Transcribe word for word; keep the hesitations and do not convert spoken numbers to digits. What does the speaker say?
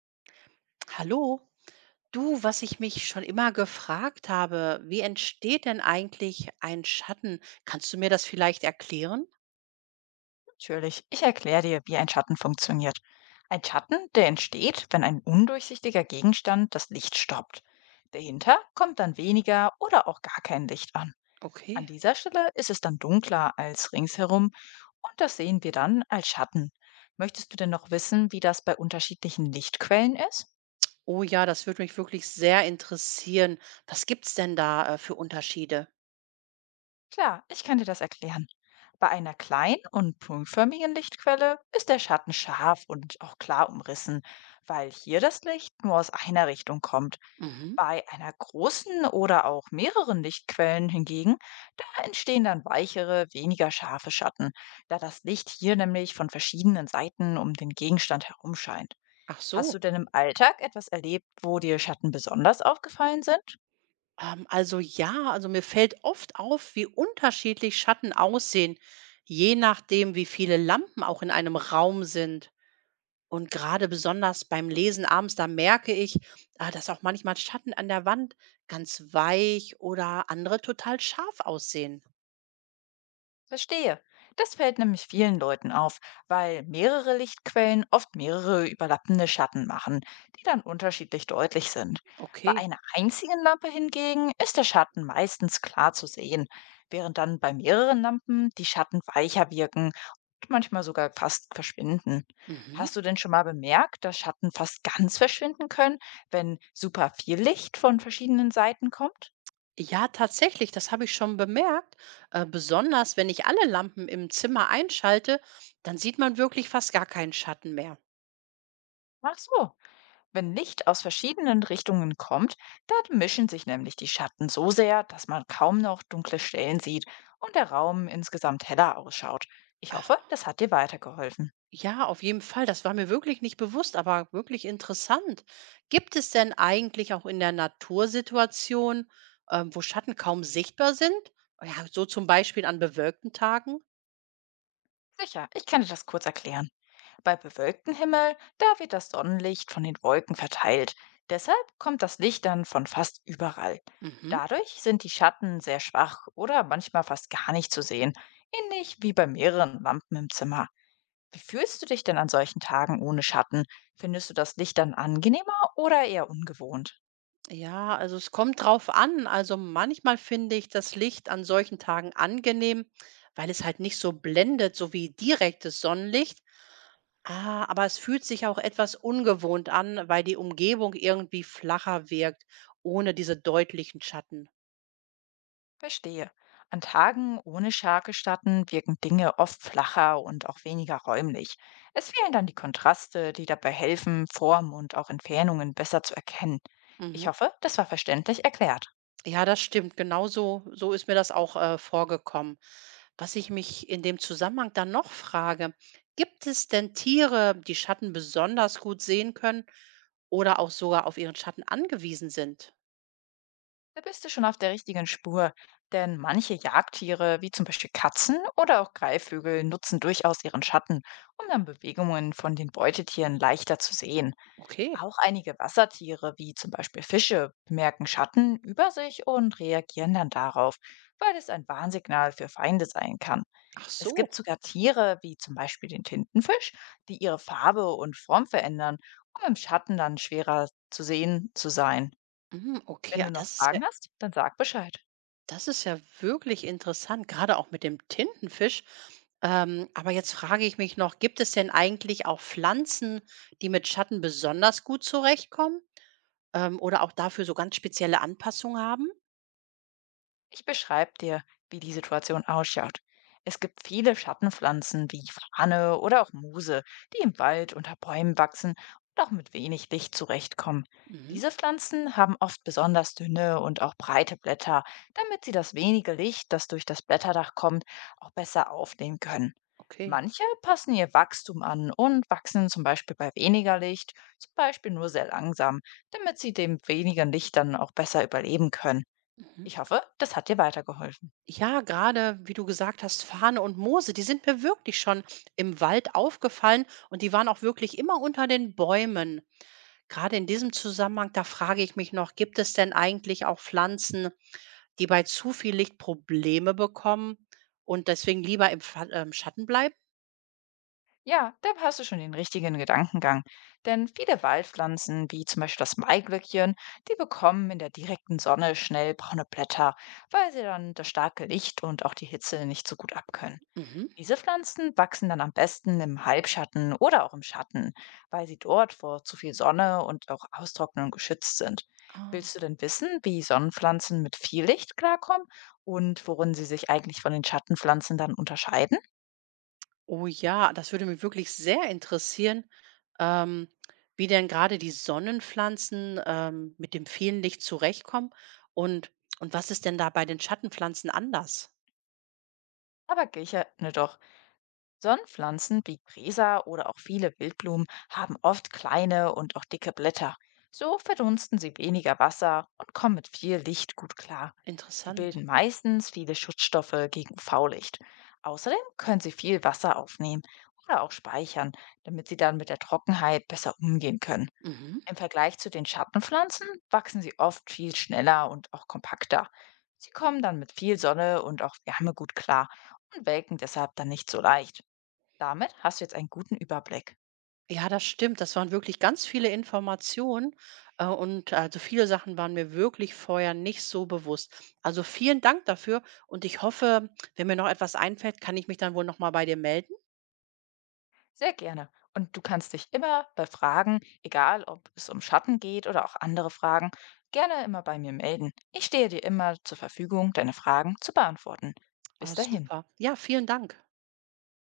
Hallo, du, was ich mich schon immer gefragt habe, wie entsteht denn eigentlich ein Schatten? Kannst du mir das vielleicht erklären? Natürlich, ich erkläre dir, wie ein Schatten funktioniert. Ein Schatten, der entsteht, wenn ein undurchsichtiger Gegenstand das Licht stoppt. Dahinter kommt dann weniger oder auch gar kein Licht an. An Okay. dieser Stelle ist es dann dunkler als ringsherum und das sehen wir dann als Schatten. Möchtest du denn noch wissen, wie das bei unterschiedlichen Lichtquellen ist? Oh ja, das würde mich wirklich sehr interessieren. Was gibt's denn da äh, für Unterschiede? Klar, ich kann dir das erklären. Bei einer kleinen und punktförmigen Lichtquelle ist der Schatten scharf und auch klar umrissen, weil hier das Licht nur aus einer Richtung kommt. Mhm. Bei einer großen oder auch mehreren Lichtquellen hingegen, da entstehen dann weichere, weniger scharfe Schatten, da das Licht hier nämlich von verschiedenen Seiten um den Gegenstand herum scheint. Ach Hast so. du denn im Alltag etwas erlebt, wo dir Schatten besonders aufgefallen sind? Ähm, also ja, also mir fällt oft auf, wie unterschiedlich Schatten aussehen, je nachdem, wie viele Lampen auch in einem Raum sind. Und gerade besonders beim Lesen abends, da merke ich, ah, dass auch manchmal Schatten an der Wand ganz weich oder andere total scharf aussehen. Verstehe. Das fällt nämlich vielen Leuten auf, weil mehrere Lichtquellen oft mehrere überlappende Schatten machen, die dann unterschiedlich deutlich sind. Bei Okay. einer einzigen Lampe hingegen ist der Schatten meistens klar zu sehen, während dann bei mehreren Lampen die Schatten weicher wirken und manchmal sogar fast verschwinden. Mhm. Hast du denn schon mal bemerkt, dass Schatten fast ganz verschwinden können, wenn super viel Licht von verschiedenen Seiten kommt? Ja, tatsächlich, das habe ich schon bemerkt. Äh, besonders wenn ich alle Lampen im Zimmer einschalte, dann sieht man wirklich fast gar keinen Schatten mehr. Ach so. Wenn Licht aus verschiedenen Richtungen kommt, dann mischen sich nämlich die Schatten so sehr, dass man kaum noch dunkle Stellen sieht und der Raum insgesamt heller ausschaut. Ich hoffe, das hat dir weitergeholfen. Ja, auf jeden Fall. Das war mir wirklich nicht bewusst, aber wirklich interessant. Gibt es denn eigentlich auch in der Natur Situationen, ähm, wo Schatten kaum sichtbar sind? Ja, so zum Beispiel an bewölkten Tagen? Sicher, ich kann dir das kurz erklären. Bei bewölktem Himmel, da wird das Sonnenlicht von den Wolken verteilt. Deshalb kommt das Licht dann von fast überall. Mhm. Dadurch sind die Schatten sehr schwach oder manchmal fast gar nicht zu sehen, ähnlich wie bei mehreren Lampen im Zimmer. Wie fühlst du dich denn an solchen Tagen ohne Schatten? Findest du das Licht dann angenehmer oder eher ungewohnt? Ja, also es kommt drauf an. Also manchmal finde ich das Licht an solchen Tagen angenehm, weil es halt nicht so blendet, so wie direktes Sonnenlicht. Ah, aber es fühlt sich auch etwas ungewohnt an, weil die Umgebung irgendwie flacher wirkt, ohne diese deutlichen Schatten. Verstehe. An Tagen ohne starke Schatten wirken Dinge oft flacher und auch weniger räumlich. Es fehlen dann die Kontraste, die dabei helfen, Formen und auch Entfernungen besser zu erkennen. Ich Mhm. hoffe, das war verständlich erklärt. Ja, das stimmt. Genauso so so ist mir das auch äh, vorgekommen. Was ich mich in dem Zusammenhang dann noch frage, gibt es denn Tiere, die Schatten besonders gut sehen können oder auch sogar auf ihren Schatten angewiesen sind? Da bist du schon auf der richtigen Spur, denn manche Jagdtiere, wie zum Beispiel Katzen oder auch Greifvögel, nutzen durchaus ihren Schatten, um dann Bewegungen von den Beutetieren leichter zu sehen. Okay, Auch einige Wassertiere, wie zum Beispiel Fische, bemerken Schatten über sich und reagieren dann darauf, weil es ein Warnsignal für Feinde sein kann. ach Es so. gibt sogar Tiere, wie zum Beispiel den Tintenfisch, die ihre Farbe und Form verändern, um im Schatten dann schwerer zu sehen zu sein. Mhm, okay, Wenn ah, du noch das ist ja. Fragen hast, dann sag Bescheid. Das ist ja wirklich interessant, gerade auch mit dem Tintenfisch. Ähm, aber jetzt frage ich mich noch, gibt es denn eigentlich auch Pflanzen, die mit Schatten besonders gut zurechtkommen, ähm, oder auch dafür so ganz spezielle Anpassungen haben? Ich beschreibe dir, wie die Situation ausschaut. Es gibt viele Schattenpflanzen wie Fahne oder auch Muse, die im Wald unter Bäumen wachsen und auch mit wenig Licht zurechtkommen. Mhm, Diese Pflanzen haben oft besonders dünne und auch breite Blätter, damit sie das wenige Licht, das durch das Blätterdach kommt, auch besser aufnehmen können. okay. Manche passen ihr Wachstum an und wachsen zum Beispiel bei weniger Licht, zum Beispiel nur sehr langsam, damit sie dem wenigen Licht dann auch besser überleben können. Mhm. Ich hoffe, das hat dir weitergeholfen. Ja, gerade wie du gesagt hast, Fahne und Moose, die sind mir wirklich schon im Wald aufgefallen und die waren auch wirklich immer unter den Bäumen. Gerade in diesem Zusammenhang, da frage ich mich noch, gibt es denn eigentlich auch Pflanzen, die bei zu viel Licht Probleme bekommen und deswegen lieber im Fa ähm, Schatten bleiben? Ja, da hast du schon den richtigen Gedankengang. Denn viele Waldpflanzen, wie zum Beispiel das Maiglöckchen, die bekommen in der direkten Sonne schnell braune Blätter, weil sie dann das starke Licht und auch die Hitze nicht so gut abkönnen. Mhm. Diese Pflanzen wachsen dann am besten im Halbschatten oder auch im Schatten, weil sie dort vor zu viel Sonne und auch Austrocknung geschützt sind. Ah. Willst du denn wissen, wie Sonnenpflanzen mit viel Licht klarkommen und worin sie sich eigentlich von den Schattenpflanzen dann unterscheiden? Oh ja, das würde mich wirklich sehr interessieren, ähm, wie denn gerade die Sonnenpflanzen, ähm, mit dem vielen Licht zurechtkommen und und was ist denn da bei den Schattenpflanzen anders? Aber Kicherne doch. Sonnenpflanzen wie Gräser oder auch viele Wildblumen haben oft kleine und auch dicke Blätter. So verdunsten sie weniger Wasser und kommen mit viel Licht gut klar. Sie Interessant. bilden meistens viele Schutzstoffe gegen U V-Licht. Außerdem können sie viel Wasser aufnehmen oder auch speichern, damit sie dann mit der Trockenheit besser umgehen können. Mhm. Im Vergleich zu den Schattenpflanzen wachsen sie oft viel schneller und auch kompakter. Sie kommen dann mit viel Sonne und auch Wärme gut klar und welken deshalb dann nicht so leicht. Damit hast du jetzt einen guten Überblick. Ja, das stimmt. Das waren wirklich ganz viele Informationen. Äh, und also viele Sachen waren mir wirklich vorher nicht so bewusst. Also vielen Dank dafür. Und ich hoffe, wenn mir noch etwas einfällt, kann ich mich dann wohl nochmal bei dir melden. Sehr gerne. Und du kannst dich immer bei Fragen, egal ob es um Schatten geht oder auch andere Fragen, gerne immer bei mir melden. Ich stehe dir immer zur Verfügung, deine Fragen zu beantworten. Bis Oh, dahin. super. Ja, vielen Dank.